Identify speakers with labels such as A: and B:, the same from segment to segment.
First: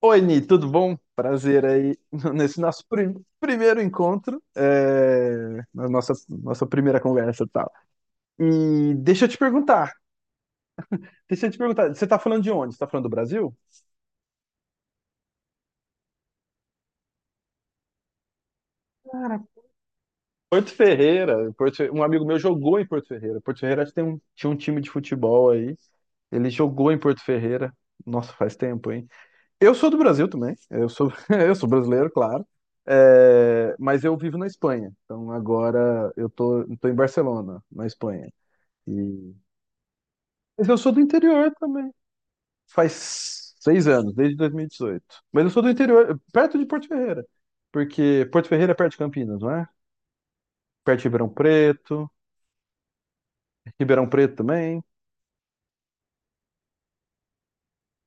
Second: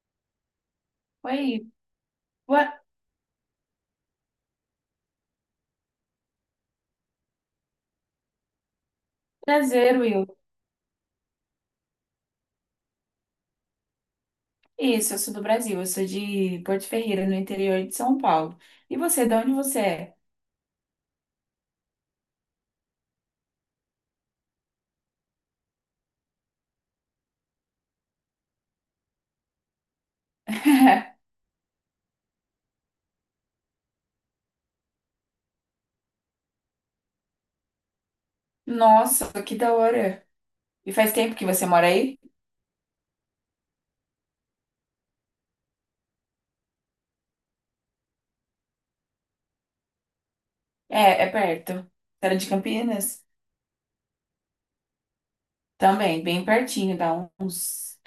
A: Oi, Ni, tudo bom? Prazer
B: Oi,
A: aí nesse
B: Boa-
A: nosso primeiro encontro, na nossa primeira conversa e tal. E
B: prazer, Will.
A: deixa eu te perguntar, você tá falando de onde? Você tá falando do Brasil?
B: Isso, eu sou do Brasil, eu sou de Porto Ferreira, no interior de São Paulo. E você, de
A: Cara,
B: onde você é?
A: Porto Ferreira, um amigo meu jogou em Porto Ferreira. Porto Ferreira acho que tinha um time de futebol aí, ele jogou em Porto Ferreira. Nossa, faz tempo, hein? Eu sou do Brasil também, eu sou brasileiro, claro, mas eu vivo na Espanha, então agora eu tô em Barcelona, na Espanha. E-
B: Nossa, que da hora.
A: Mas eu
B: E
A: sou do
B: faz tempo que
A: interior
B: você mora
A: também,
B: aí?
A: faz 6, desde 2018. Mas eu sou do interior, perto de Porto Ferreira, porque Porto Ferreira é perto de Campinas, não é? Perto de
B: É,
A: Ribeirão
B: é perto. Você
A: Preto,
B: era de Campinas?
A: Ribeirão Preto também.
B: Também, bem pertinho, dá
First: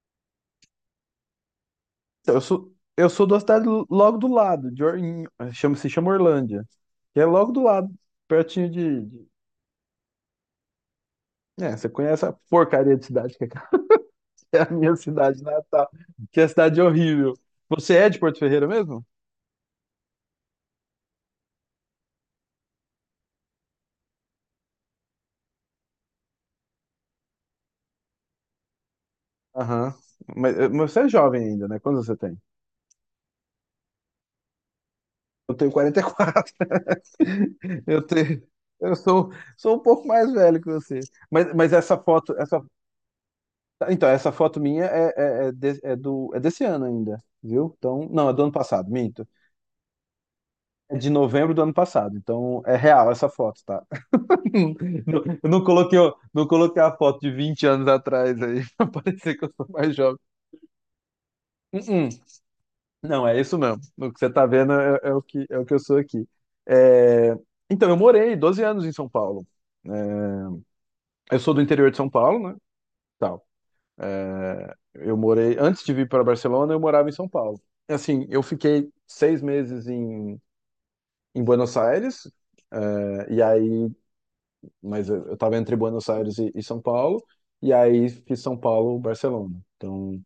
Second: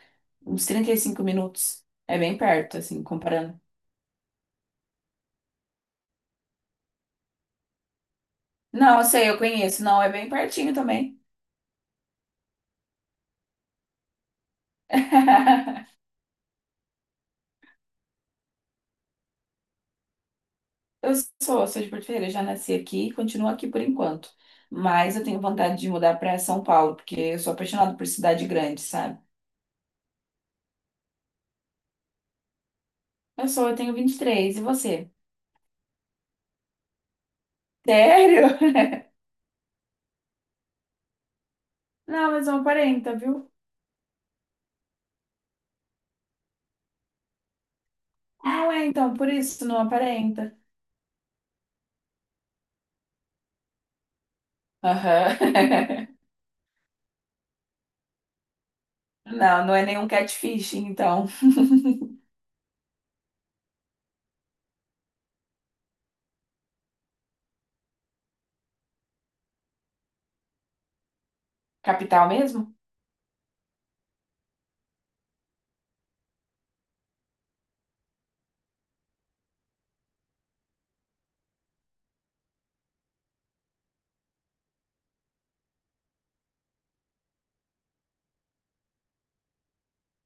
B: uns 35 minutos. É
A: Então,
B: bem
A: eu sou,
B: perto, assim,
A: eu sou da
B: comparando.
A: cidade logo do lado, de Or- em- chama, se chama Orlândia, que é logo do lado, pertinho
B: Não, eu
A: de.
B: sei, eu conheço. Não, é bem pertinho também.
A: É, você conhece a porcaria de cidade que é é a minha cidade natal, que é a cidade horrível. Você é de Porto Ferreira mesmo?
B: Eu sou de Porto Ferreira, já nasci aqui e continuo aqui por enquanto. Mas eu tenho vontade de mudar para São Paulo, porque eu sou apaixonada por cidade grande, sabe?
A: Aham. Mas você é jovem ainda, né? Quantos você tem?
B: Eu tenho 23, e três, e você?
A: Eu tenho 44. Eu tenho,
B: Sério?
A: eu sou, sou um pouco mais velho que você. Mas essa
B: Não,
A: foto,
B: mas não aparenta, viu?
A: então, essa foto minha é desse ano ainda, viu? Então, não, é do ano
B: Não é
A: passado,
B: então,
A: minto.
B: por isso não aparenta.
A: É de novembro do ano passado, então é real essa foto, tá? Não, eu não coloquei,
B: Aham.
A: o- não coloquei a foto de 20 atrás aí, pra parecer que eu
B: Não,
A: sou
B: não é
A: mais
B: nenhum
A: jovem.
B: catfishing, então.
A: Uh-uh. Não, é isso mesmo. O que você tá vendo é o que eu sou aqui. É, Então, eu morei 12 em São Paulo. É, Eu sou do interior de São
B: Capital
A: Paulo, né?
B: mesmo?
A: Tal. Eu morei, antes de vir para Barcelona, eu morava em São Paulo. Assim, eu fiquei 6 em Buenos Aires, e aí mas eu tava entre Buenos Aires e São Paulo, e aí fiz São Paulo, Barcelona. Então,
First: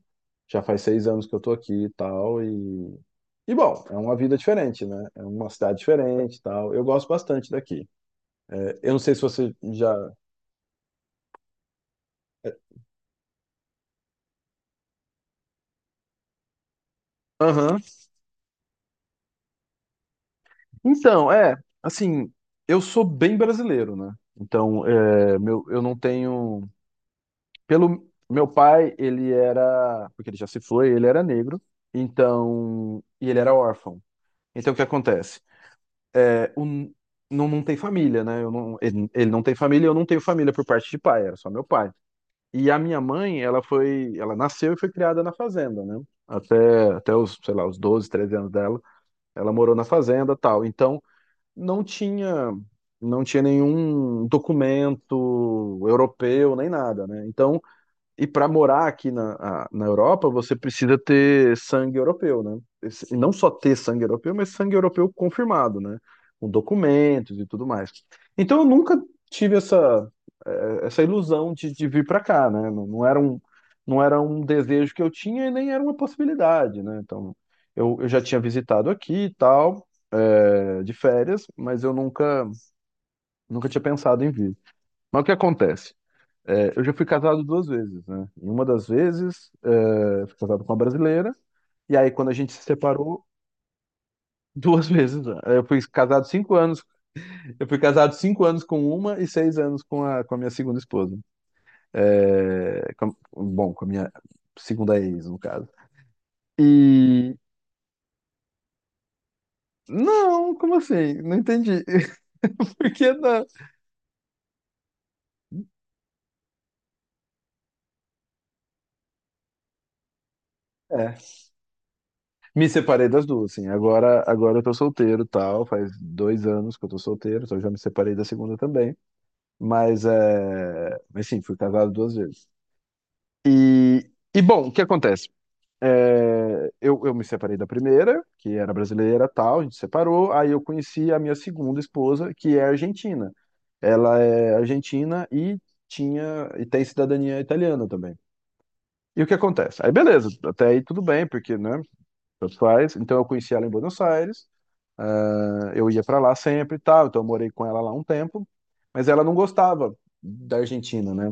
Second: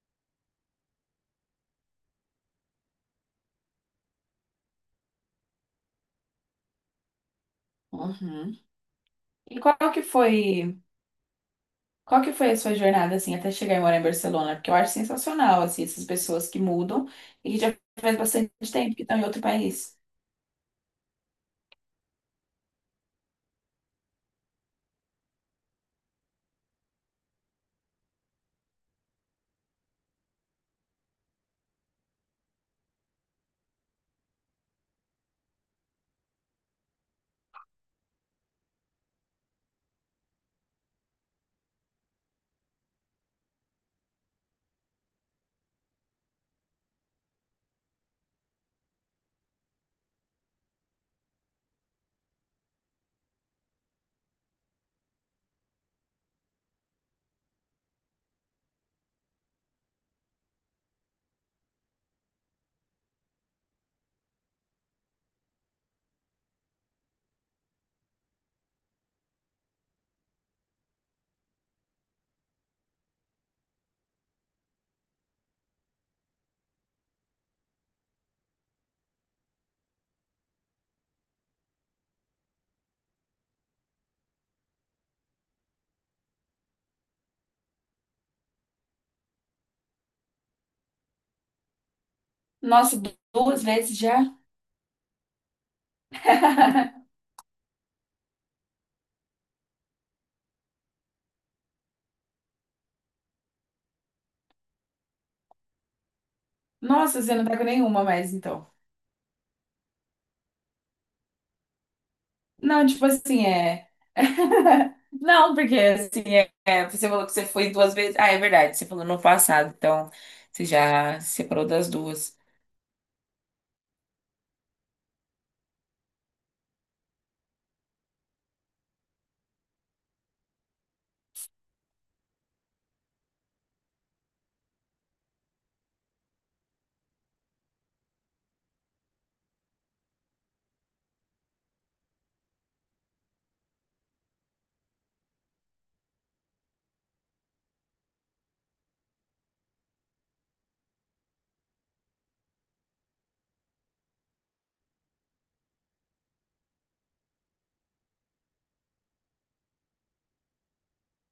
A: já faz 6 que eu tô aqui e tal, e... E, bom, é uma vida diferente, né? É uma cidade diferente e tal. Eu gosto bastante daqui.
B: Uhum.
A: Eu não sei se você
B: E qual
A: já...
B: que foi? Qual que foi a sua jornada, assim, até chegar e morar em Barcelona? Porque eu acho sensacional, assim, essas pessoas que mudam e que já
A: Aham.
B: faz bastante tempo que estão em outro país.
A: Então, assim, eu sou bem brasileiro, né? Então, meu, eu não tenho... Pelo... Meu pai, ele era... Porque ele já se foi, ele era negro, então... E ele era órfão. Então, o que acontece? é, o, não, não tem família, né? Eu não, ele não tem família, eu não tenho família por parte de pai, era só meu pai. E a minha mãe, ela nasceu e foi criada na fazenda, né? Até os, sei lá, os 12 13 anos dela, ela morou na fazenda, tal. Então, não tinha, não tinha nenhum documento europeu nem nada, né? Então, e para morar aqui na Europa, você precisa ter sangue europeu, né? E não só ter sangue europeu, mas sangue europeu confirmado, né? Com documentos e tudo mais. Então eu nunca tive essa, essa ilusão de vir para cá, né? Não, não era um desejo que eu tinha e nem era uma possibilidade, né? Então eu já tinha visitado aqui e tal, de férias, mas eu nunca tinha pensado em vir. Mas o que acontece? Eu já fui casado duas vezes, né? Em uma das vezes, eu fui casado com uma brasileira, e aí quando a gente se
B: Nossa,
A: separou,
B: duas vezes já?
A: duas vezes, né? Eu fui casado 5, eu fui casado cinco anos com uma e 6 com a minha segunda esposa. É, com com a minha segunda ex, no caso.
B: Nossa, você
A: E.
B: não tá com nenhuma mais, então.
A: Não, como assim? Não entendi.
B: Não,
A: Por
B: tipo
A: que não?
B: assim, é... Não, porque, assim, é... é, você falou que você foi duas vezes. Ah, é verdade, você falou no passado, então você
A: É,
B: já se separou das duas.
A: me separei das duas, sim. Agora eu tô solteiro, e tal. Faz 2 que eu tô solteiro, então eu já me separei da segunda também. Mas sim, fui casado duas vezes. E, e, bom, o que acontece? Eu me separei da primeira, que era brasileira, tal, a gente separou. Aí eu conheci a minha segunda esposa, que é argentina. Ela é argentina e tinha e tem cidadania italiana também. E o que acontece? Aí beleza, até aí tudo bem, porque, né, tanto faz. Então eu conheci ela em Buenos Aires, né, eu ia para lá sempre e tal, então eu morei com ela lá um tempo, mas ela não gostava da Argentina, né?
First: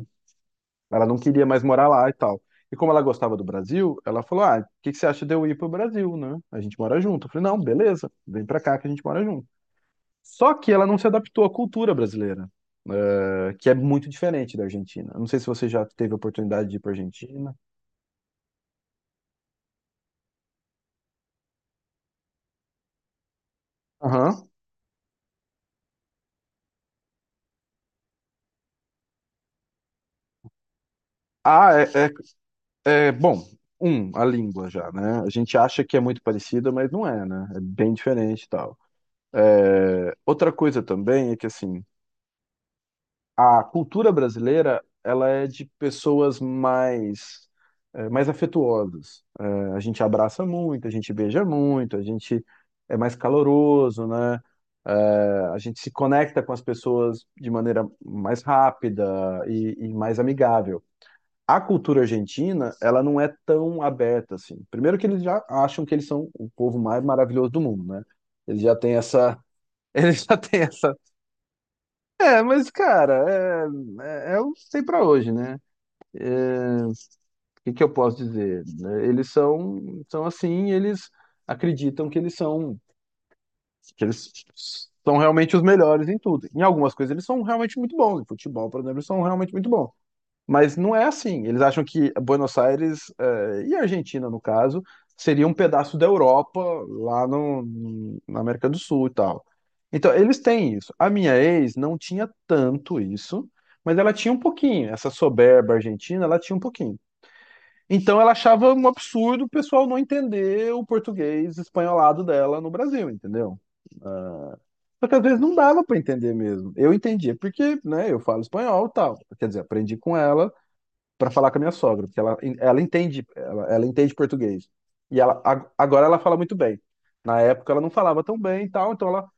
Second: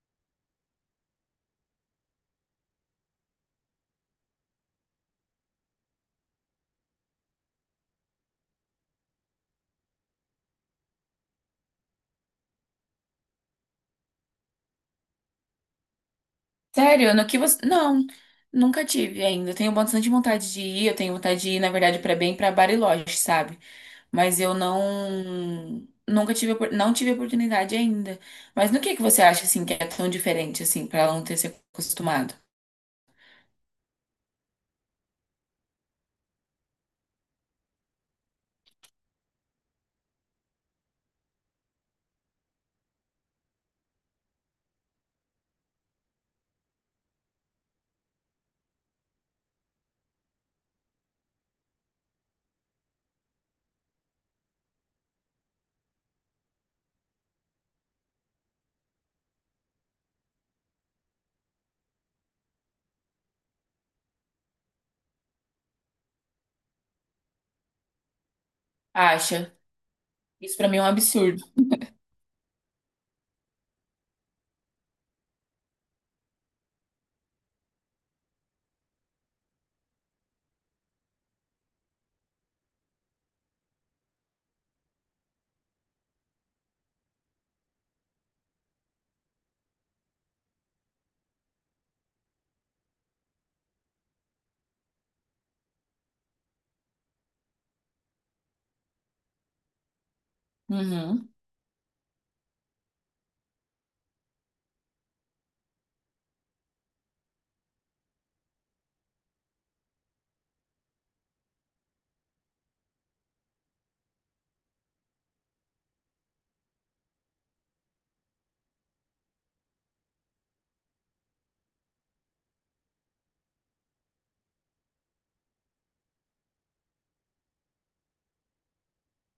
A: Ela não queria mais morar lá e tal. E como ela gostava do Brasil, ela falou: "Ah, o que que você acha de eu ir pro Brasil, né? A gente mora junto." Eu falei: "Não, beleza, vem pra cá que a gente mora junto." Só que ela não se adaptou à cultura brasileira, que é muito diferente da Argentina. Não sei se você já teve a oportunidade de ir pra
B: Sério? No que
A: Argentina.
B: você. Não, nunca tive ainda. Eu Tenho bastante vontade de ir. Eu tenho vontade de ir, na verdade, pra bem pra Bariloche, sabe? Mas
A: Aham.
B: eu não. Nunca tive, não tive oportunidade ainda. Mas no que você acha, assim, que é tão diferente, assim, pra ela não ter se
A: Ah,
B: acostumado?
A: bom. Um, a língua já, né? A gente acha que é muito parecida, mas não é, né? É bem diferente e tal. Outra coisa também é que assim, a cultura brasileira ela é de pessoas mais afetuosas. A gente abraça muito, a gente beija muito, a gente é mais caloroso, né? A gente se conecta com as pessoas de maneira mais rápida e mais amigável. A cultura argentina, ela não é tão aberta assim. Primeiro que eles já acham que eles são o povo mais maravilhoso do mundo, né? Eles já têm essa,
B: Acha?
A: eles já
B: Isso
A: têm
B: pra mim é um
A: essa
B: absurdo.
A: é, mas, cara, é o sei pra hoje, né? O que que eu posso dizer, né? Eles são assim, eles acreditam que eles são realmente os melhores em tudo. Em algumas coisas eles são realmente muito bons. Em futebol, por exemplo, eles são realmente muito bons. Mas não é assim. Eles acham que Buenos Aires, e a Argentina, no caso, seria um pedaço da Europa lá no, na América do Sul e tal. Então, eles têm isso. A
B: Uhum.
A: minha ex não tinha tanto isso, mas ela tinha um pouquinho. Essa soberba argentina, ela tinha um pouquinho. Então, ela achava um absurdo o pessoal não entender o português espanholado dela no Brasil, entendeu? Só que às vezes não dava para entender mesmo. Eu entendia porque, né, eu falo espanhol e tal. Quer dizer, aprendi com ela para falar com a minha sogra, porque ela entende, ela entende português. E ela agora ela fala muito bem. Na época ela não falava tão bem e tal, então ela,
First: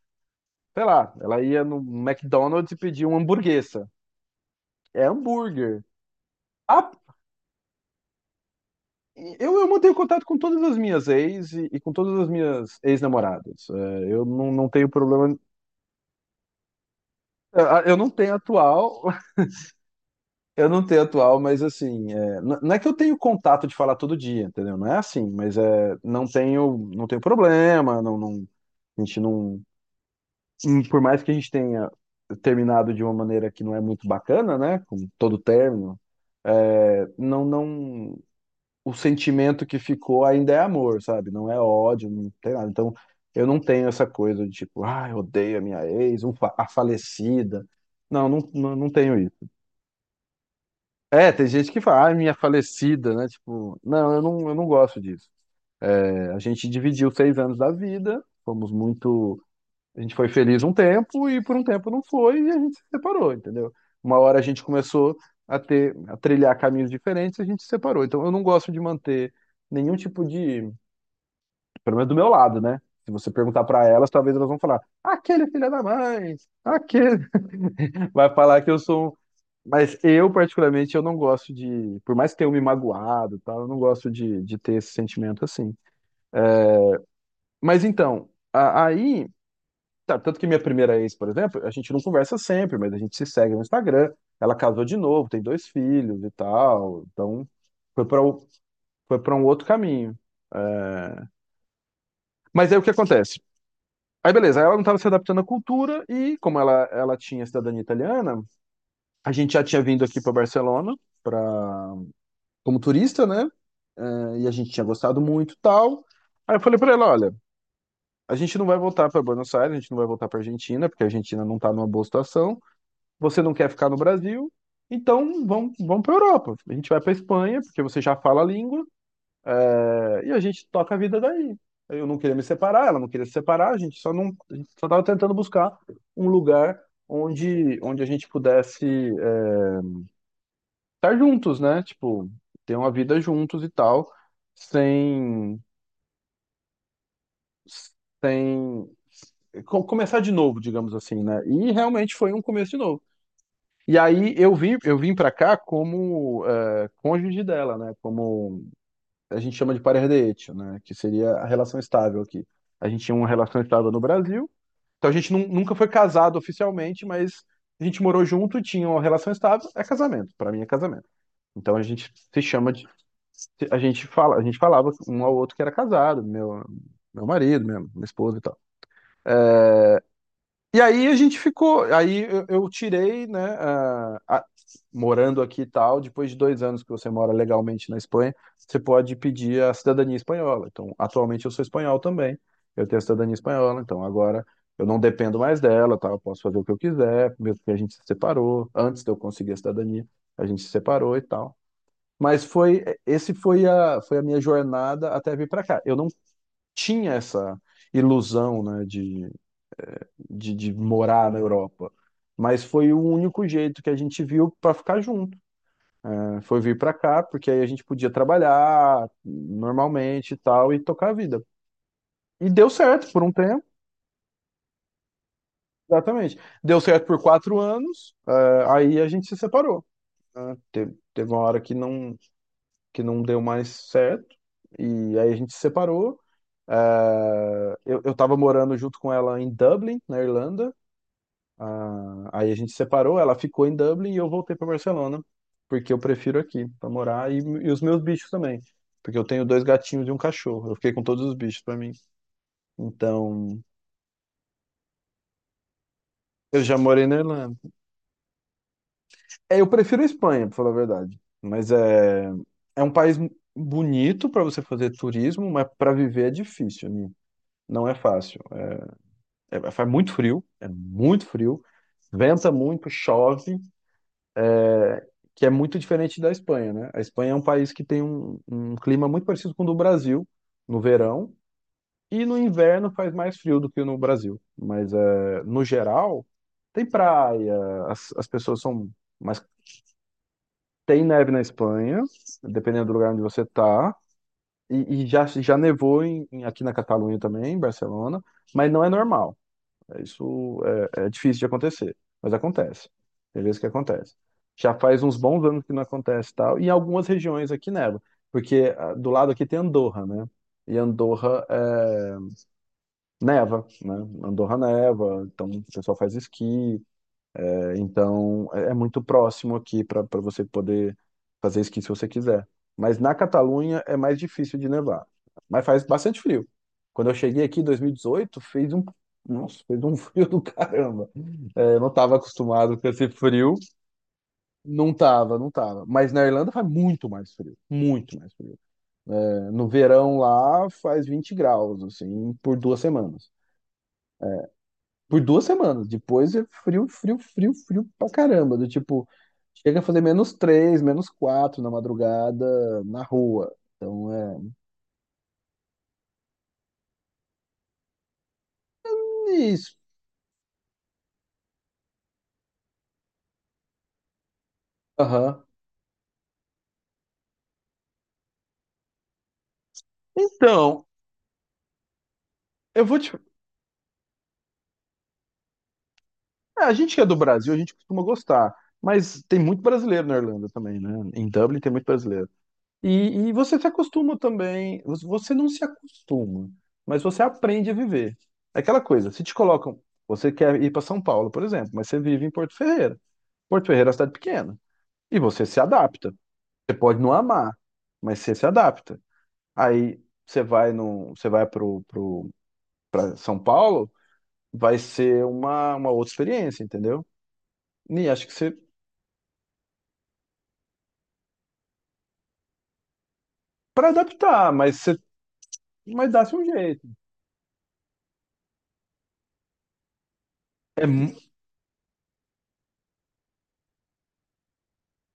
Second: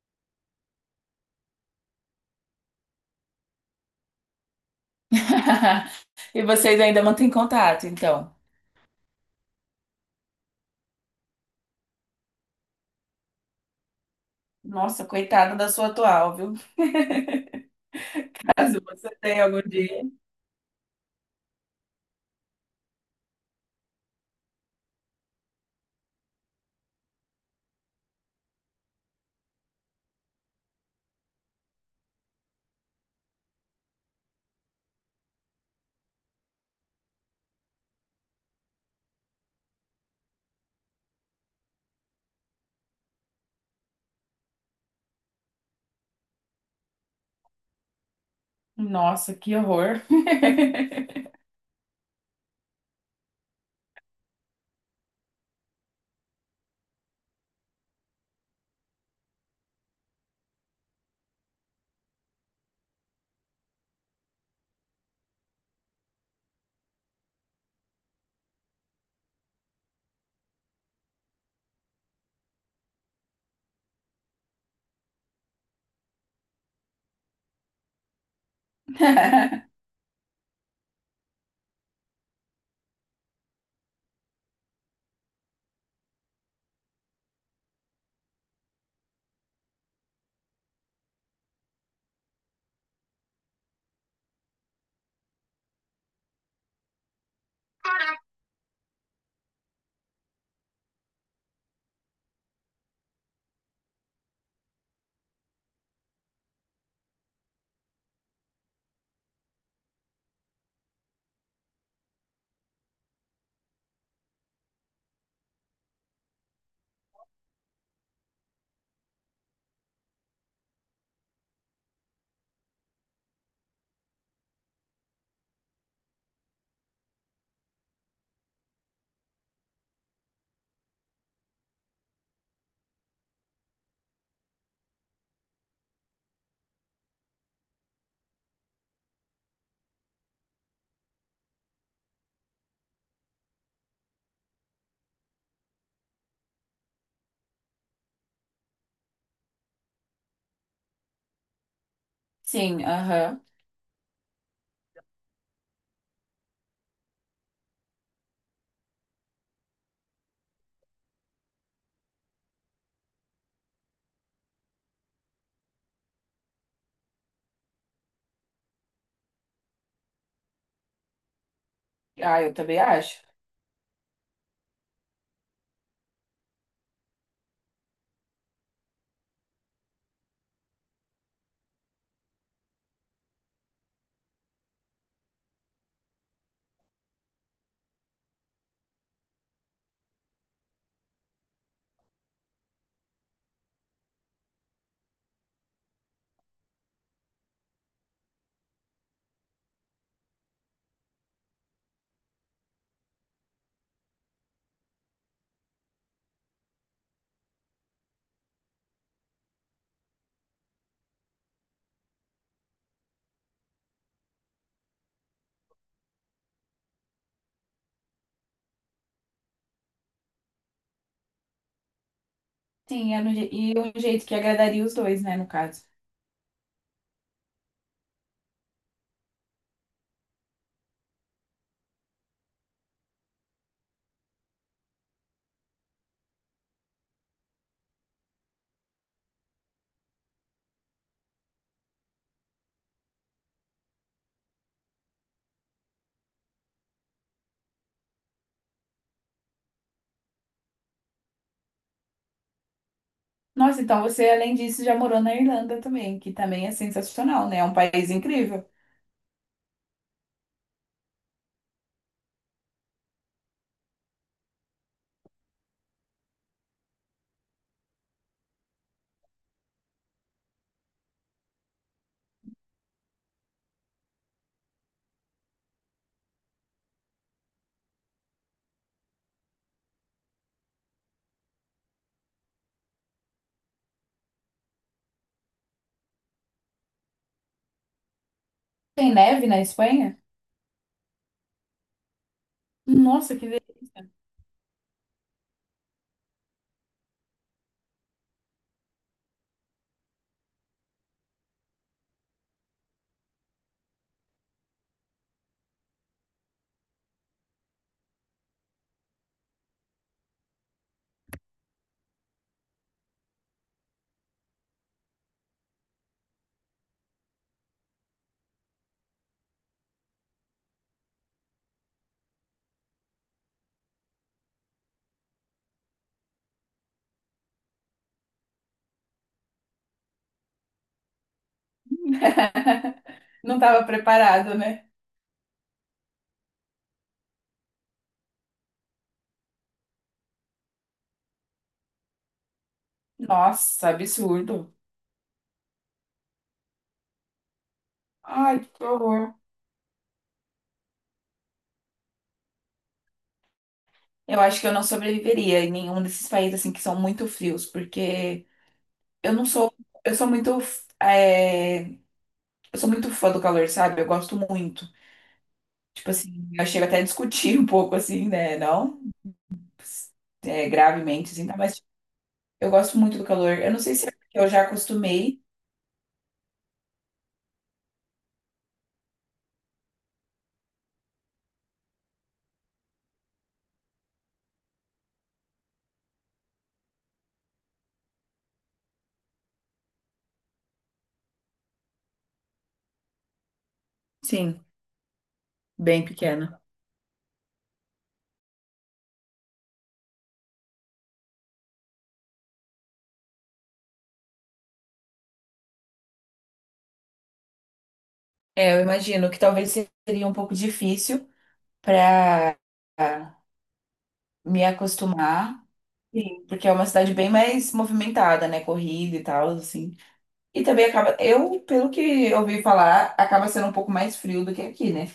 A: sei lá, ela ia no McDonald's e pedia uma hamburguesa. É hambúrguer.
B: E vocês
A: Ah,
B: ainda mantêm contato, então?
A: eu mantenho contato com todas as minhas ex e com todas as minhas ex-namoradas. Eu não tenho
B: Nossa,
A: problema.
B: coitada da sua atual, viu?
A: Eu não tenho
B: Caso
A: atual,
B: você tenha algum dia.
A: eu não tenho atual, mas assim, não é que eu tenho contato de falar todo dia, entendeu? Não é assim, não tenho problema, não, não. A gente não. E por mais que a gente tenha terminado de uma maneira que não é muito bacana, né? Como todo término, não, não. O sentimento que ficou ainda é amor, sabe? Não é ódio, não tem nada. Então, eu não tenho essa coisa de tipo, ah, eu odeio a minha ex, a falecida. Não, não, não, não tenho
B: Nossa,
A: isso.
B: que horror.
A: Tem gente que fala, ah, minha falecida, né? Tipo, não, eu não gosto disso. A gente dividiu 6 da vida, fomos muito. A gente foi feliz um tempo e por um tempo não foi e a gente se separou, entendeu? Uma hora a gente começou a trilhar caminhos diferentes e a gente se separou. Então eu não gosto de manter nenhum tipo de, pelo menos do meu lado, né? Se você perguntar pra elas, talvez elas vão falar: "Aquele filho da mãe, aquele". Vai falar que eu sou um, mas eu, particularmente, eu não gosto de. Por mais que tenham me magoado, e tal, eu não gosto de ter esse sentimento assim. Mas então, aí tá. Tanto que minha primeira ex, por exemplo, a gente não conversa sempre, mas a gente se segue no Instagram. Ela casou de novo, tem dois filhos e tal. Então, foi para foi para um outro caminho. É, Mas aí o que acontece? Aí, beleza, ela não estava se adaptando à cultura e, como ela tinha cidadania italiana, a gente já tinha vindo aqui para Barcelona pra... como turista, né? E a gente tinha gostado muito e tal. Aí eu falei para ela: olha, a gente não vai voltar para Buenos Aires, a gente não vai voltar para Argentina, porque a Argentina não está numa boa situação. Você não quer ficar no Brasil, então vamos para a Europa. A gente vai para Espanha, porque você já fala a língua, e a gente toca a vida daí. Eu não queria me separar, ela não queria se separar, a gente só não, a gente só estava tentando buscar um lugar onde a gente pudesse estar juntos, né? Tipo, ter uma vida juntos e tal, sem, sem começar de novo, digamos assim, né? E realmente foi um começo de
B: Sim,
A: novo.
B: aham.
A: E aí eu vim para cá como cônjuge dela, né? Como a gente chama de parer de hecho, né? Que seria a relação estável aqui. A gente tinha uma relação estável no Brasil, então a gente nunca foi casado oficialmente, mas a gente morou junto, tinha uma relação estável, é casamento. Para mim é casamento. Então a gente
B: Ah,
A: se
B: eu
A: chama
B: também
A: de,
B: acho.
A: a gente falava um ao outro que era casado, meu marido, minha esposa e tal. E aí a gente ficou, aí eu tirei, né, morando aqui e tal, depois de 2 anos que você mora legalmente na Espanha, você pode pedir a cidadania espanhola. Então, atualmente eu sou espanhol também, eu tenho a cidadania espanhola, então agora eu não dependo mais dela, tá? Eu posso fazer o que eu quiser, mesmo que a gente se separou, antes de eu conseguir a cidadania, a gente se separou e tal. Foi a minha jornada até vir para cá. Eu não tinha essa ilusão, né, de morar na Europa. Mas foi o único jeito que a gente viu para ficar junto, né? Foi vir para cá, porque aí a gente podia trabalhar normalmente e tal, e tocar a vida. E deu certo
B: Sim,
A: por
B: era
A: um
B: um
A: tempo,
B: um jeito que agradaria os dois, né, no caso.
A: exatamente. Deu certo por 4 anos, aí a gente se separou, né? Teve uma hora que não deu mais certo, e aí a gente se separou. Eu tava morando junto com ela em Dublin, na Irlanda. Aí a gente separou, ela ficou em Dublin e eu voltei para Barcelona, porque eu prefiro aqui para morar e os meus bichos também, porque eu tenho dois gatinhos e um cachorro. Eu fiquei com todos os bichos para mim. Então,
B: Nossa, então você, além disso, já morou na Irlanda também, que
A: eu
B: também é
A: já morei na
B: sensacional, né?
A: Irlanda.
B: É um país incrível.
A: É, eu prefiro a Espanha, para falar a verdade, mas é um país bonito para você fazer turismo, mas para viver é difícil, né? Não é fácil. Faz muito frio, é muito frio, venta muito, chove, que é muito diferente da Espanha, né? A Espanha é um país que tem um clima muito parecido com o do Brasil no verão, e no inverno faz mais frio do que no Brasil. Mas no geral tem praia, as pessoas são,
B: Tem
A: mas
B: neve na Espanha?
A: tem neve na Espanha, dependendo do lugar onde
B: Nossa,
A: você
B: que
A: tá.
B: delícia.
A: E já nevou aqui na Catalunha também, em Barcelona, mas não é normal. Isso é difícil de acontecer, mas acontece. Tem vezes que acontece. Já faz uns bons anos que não acontece e tal, e em algumas regiões aqui neva, porque do lado aqui tem Andorra, né? E Andorra neva, né? Andorra neva, então o pessoal faz esqui, então, é muito próximo aqui para você poder fazer esqui se você quiser. Mas na Catalunha é mais difícil de nevar. Mas faz bastante frio. Quando eu cheguei aqui em 2018, nossa, fez um frio do caramba. É, eu não estava acostumado com esse frio.
B: Não estava preparado, né?
A: Não tava, não tava. Mas na Irlanda faz muito mais frio. Muito mais frio. No verão lá faz 20 graus, assim, por 2 semanas.
B: Nossa, absurdo.
A: Por 2 semanas. Depois é frio, frio, frio, frio pra caramba.
B: Ai,
A: Do
B: que
A: tipo,
B: horror.
A: chega a fazer -3, -4 na madrugada na rua. Então é.
B: Eu acho que eu não sobreviveria em nenhum desses países assim que são muito frios, porque eu não sou,
A: Isso.
B: eu sou muito, é, eu sou muito fã do calor, sabe? Eu gosto muito.
A: Aham.
B: Tipo assim, eu chego até a discutir um pouco assim, né? Não é,
A: Então,
B: gravemente, assim, tá? Mas tipo, eu
A: eu
B: gosto
A: vou te.
B: muito do calor. Eu não sei se é porque eu já acostumei.
A: Ah, a gente que é do Brasil, a gente costuma gostar. Mas tem muito brasileiro na Irlanda também, né? Em Dublin tem muito brasileiro. E, e você se acostuma também. Você não se acostuma, mas você aprende a viver. É aquela coisa, se te colocam. Você quer ir para São Paulo, por exemplo, mas você vive em Porto Ferreira. Porto Ferreira é uma cidade pequena.
B: Sim,
A: E você se
B: bem
A: adapta.
B: pequena.
A: Você pode não amar, mas você se adapta. Aí você vai no, você vai pro São Paulo, vai ser uma outra experiência, entendeu? E acho que você
B: É, eu imagino que talvez seria um pouco difícil para
A: para adaptar,
B: me
A: mas você,
B: acostumar.
A: mas dá-se um
B: Sim. Porque é uma
A: jeito.
B: cidade bem mais movimentada, né? Corrida e tal, assim. E
A: É,
B: também acaba, eu, pelo que eu ouvi falar, acaba sendo um pouco mais frio do que aqui, né?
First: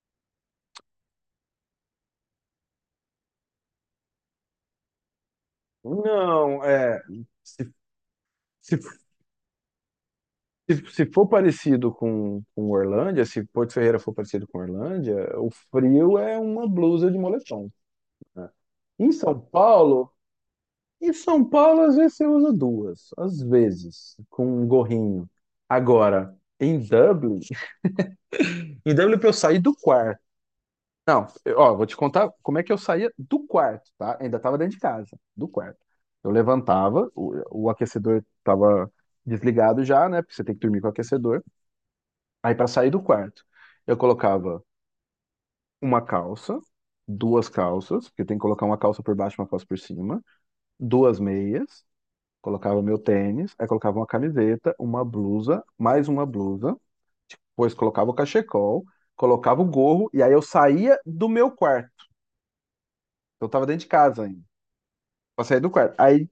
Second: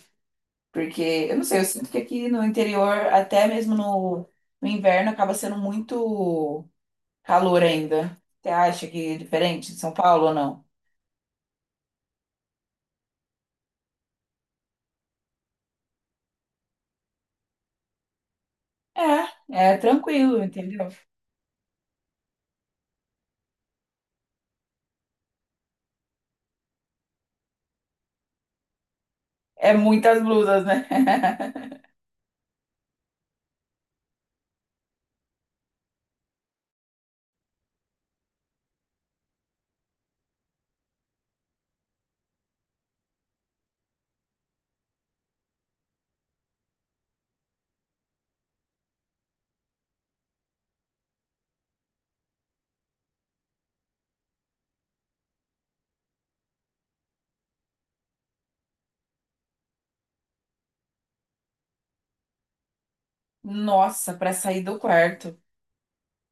B: Porque, eu não sei, eu sinto que aqui no interior, até mesmo no inverno, acaba sendo
A: não,
B: muito
A: é
B: calor
A: se,
B: ainda. Você
A: se,
B: acha que é diferente de São Paulo ou não?
A: se, se for parecido com Orlândia, se Porto Ferreira for parecido com Orlândia, o frio é uma blusa de moletom, né? Em São
B: É, é
A: Paulo,
B: tranquilo, entendeu?
A: em São Paulo, às vezes você usa duas, às vezes, com um gorrinho. Agora, em Dublin. E daí eu olhei pra eu sair
B: É
A: do quarto.
B: muitas blusas, né?
A: Não, ó, vou te contar como é que eu saía do quarto, tá? Ainda tava dentro de casa, do quarto. Eu levantava, o aquecedor tava desligado já, né? Porque você tem que dormir com o aquecedor. Aí pra sair do quarto, eu colocava uma calça, duas calças, porque tem que colocar uma calça por baixo, e uma calça por cima, duas meias, colocava meu tênis, aí colocava uma camiseta, uma blusa, mais uma blusa, depois colocava o cachecol, colocava o gorro, e aí eu saía do meu quarto. Eu tava dentro de
B: Nossa,
A: casa
B: para
A: ainda,
B: sair do quarto.
A: pra sair do quarto. Aí,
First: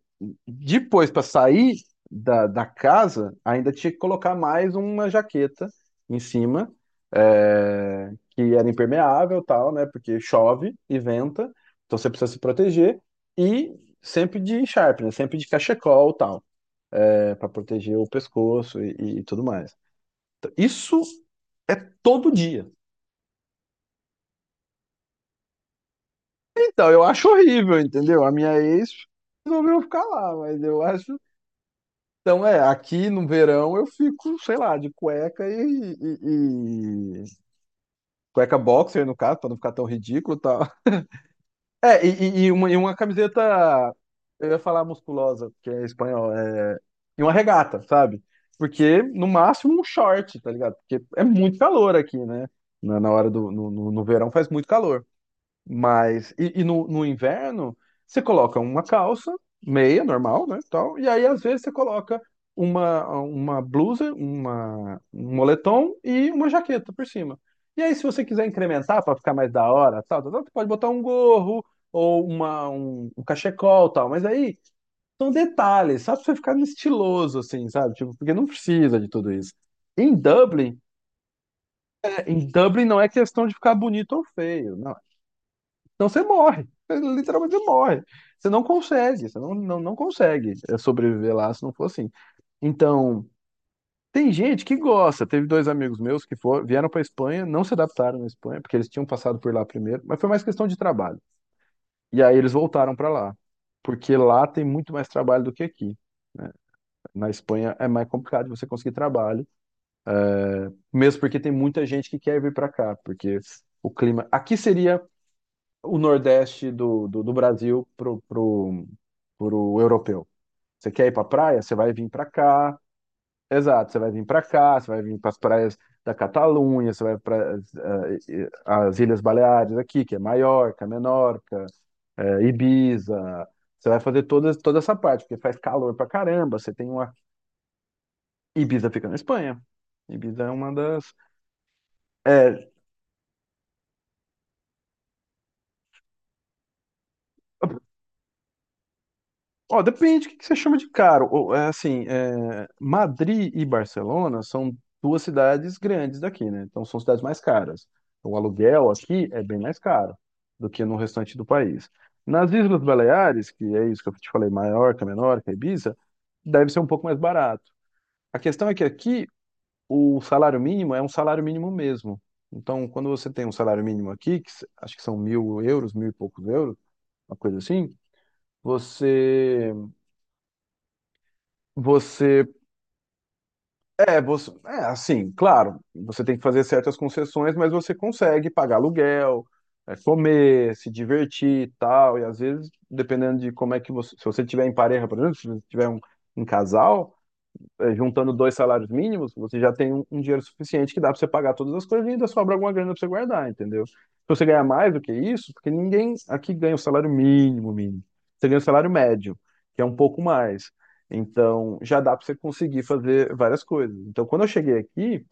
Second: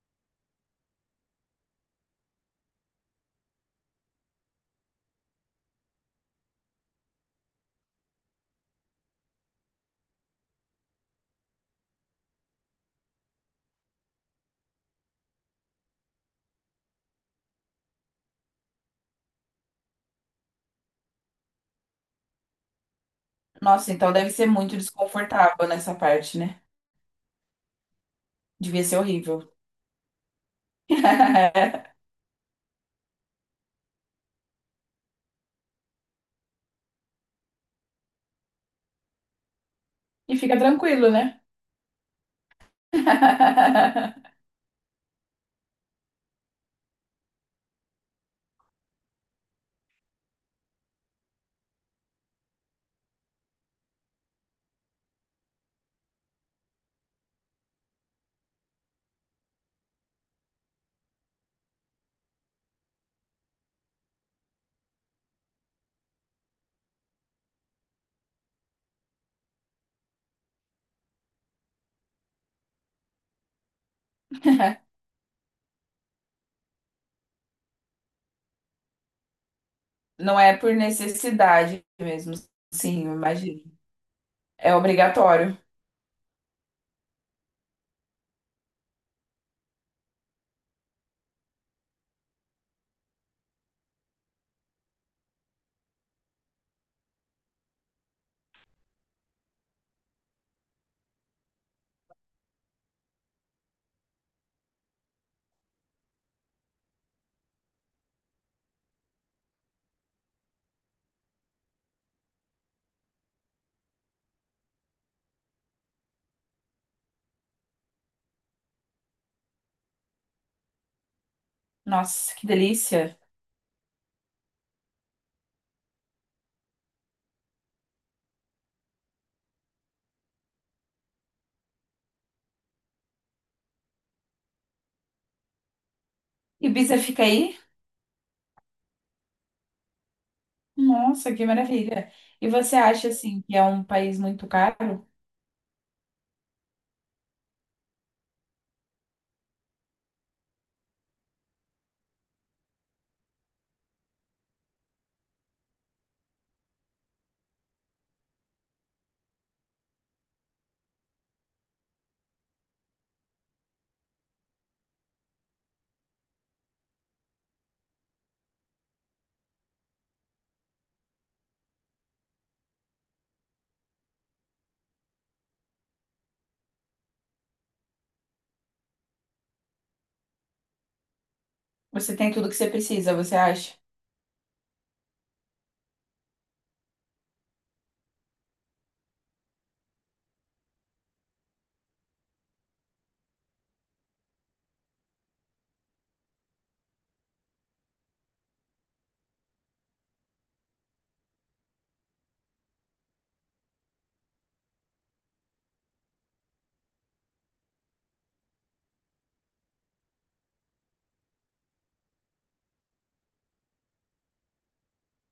A: depois, pra sair da casa, ainda tinha que colocar mais uma jaqueta em cima, que era impermeável e tal, né? Porque chove e venta, então você precisa se proteger. E sempre de Sharp, né? Sempre de cachecol e tal, pra proteger o pescoço e tudo mais. Então, isso é todo dia.
B: Nossa, então deve ser muito desconfortável nessa parte, né?
A: Então, eu acho horrível, entendeu? A minha
B: Devia ser
A: ex
B: horrível.
A: resolveu ficar lá, mas eu acho. Então, aqui no verão eu fico, sei lá, de cueca e cueca boxer, no caso, pra não ficar tão
B: E
A: ridículo e
B: fica
A: tal.
B: tranquilo, né?
A: É, e, e uma camiseta, eu ia falar musculosa, porque é espanhol, e uma regata, sabe? Porque, no máximo, um short, tá ligado? Porque é muito calor aqui, né? Na hora do, no, no no verão faz muito calor. Mas, no inverno, você coloca uma calça, meia, normal, né, tal, e aí às vezes você coloca uma blusa, um moletom e uma jaqueta por cima. E aí, se você quiser incrementar para ficar mais da hora, tal, tal, tal, você pode botar um gorro ou um cachecol, tal, mas aí são detalhes, só pra você ficar estiloso, assim, sabe, tipo, porque não precisa de tudo isso. Em
B: Não é por
A: Dublin,
B: necessidade
A: é,
B: mesmo,
A: em Dublin não
B: sim,
A: é
B: eu
A: questão de
B: imagino.
A: ficar bonito ou
B: É
A: feio, não.
B: obrigatório.
A: Então você morre. Literalmente você morre. Você não consegue, você não consegue sobreviver lá se não for assim. Então, tem gente que gosta. Teve dois amigos meus que foram, vieram para Espanha, não se adaptaram na Espanha, porque eles tinham passado por lá primeiro, mas foi mais questão de trabalho. E aí eles voltaram para lá, porque lá tem muito mais trabalho do que aqui. Na Espanha é mais complicado de você conseguir trabalho, mesmo porque tem muita gente que quer vir para cá, porque o clima aqui seria o Nordeste do Brasil pro europeu. Você quer ir pra praia? Você vai vir pra
B: Nossa, que
A: cá.
B: delícia.
A: Exato, você vai vir pra cá, você vai vir para as praias da Catalunha, você vai para as Ilhas Baleares aqui, que é Maiorca, Menorca, Ibiza. Você vai fazer toda essa parte, porque faz calor pra caramba. Você tem
B: Ibiza
A: uma.
B: fica aí?
A: Ibiza fica na Espanha. Ibiza é uma das.
B: Nossa, que maravilha. E
A: É,
B: você acha, assim, que é um país muito caro?
A: ó, depende do que você chama de caro. Ou, assim, Madrid e Barcelona são duas cidades grandes daqui, né? Então são cidades mais caras. O aluguel aqui é bem mais caro do que no restante do país. Nas Islas Baleares, que é isso que eu te falei, Maiorca, Menorca, Ibiza, deve ser um pouco mais barato. A questão é que aqui o salário mínimo é um salário mínimo mesmo. Então, quando você tem um salário mínimo aqui, que acho que são 1.000 euros, mil e poucos euros, uma coisa assim, você
B: Você tem
A: você
B: tudo que você precisa, você acha?
A: É, você, assim, claro, você tem que fazer certas concessões, mas você consegue pagar aluguel, comer, se divertir e tal. E às vezes, dependendo de como é que você. Se você tiver em pareja, por exemplo, se você tiver um casal, juntando dois salários mínimos, você já tem um dinheiro suficiente que dá para você pagar todas as coisas e ainda sobra alguma grana para você guardar, entendeu? Se você ganhar mais do que isso, porque ninguém aqui ganha o salário mínimo, mínimo. Você ganha o salário médio, que é um pouco mais. Então, já dá para você conseguir fazer várias coisas. Então, quando eu cheguei aqui,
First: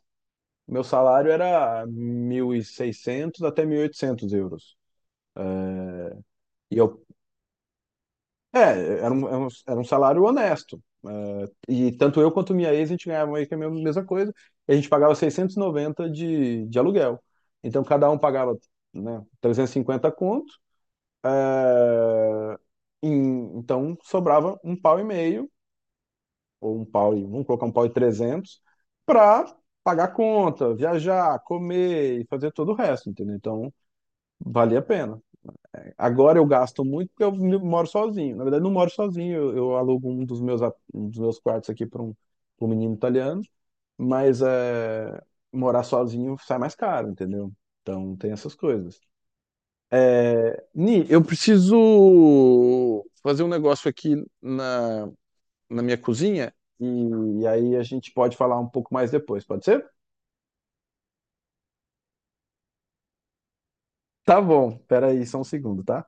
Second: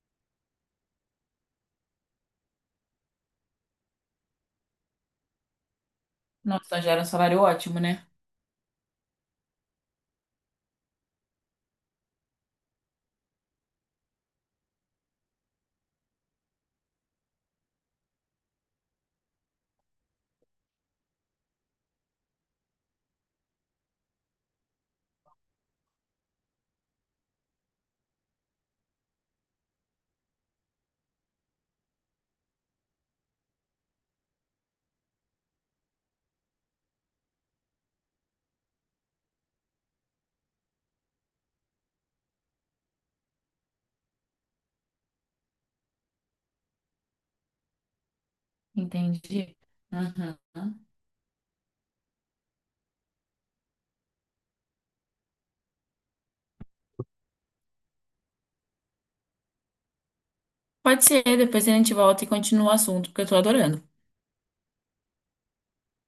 A: meu salário era 1.600 até 1.800 euros.
B: Nossa,
A: E
B: então gera
A: eu.
B: um salário ótimo, né?
A: É, era um salário honesto. E tanto eu quanto minha ex, a gente ganhava meio que a mesma mesma coisa. E a gente pagava 690 de aluguel. Então cada um pagava, né, 350 conto. é, então sobrava um pau e meio, ou um pau e, vamos colocar um pau e 300 para pagar conta, viajar, comer e fazer todo o resto, entendeu? Então valia a pena. Agora eu gasto muito porque eu moro sozinho. Na verdade, não moro sozinho. Eu alugo um dos meus quartos aqui para um, pra um menino italiano. Mas morar sozinho sai mais caro, entendeu? Então tem essas coisas.
B: Entendi. Uhum.
A: É, Ni, eu preciso fazer um negócio aqui na, na minha cozinha. E, e aí a gente pode falar um pouco mais depois, pode ser?
B: Pode ser, depois a gente volta e continua o assunto, porque eu tô adorando.
A: Tá bom, peraí, só um segundo, tá?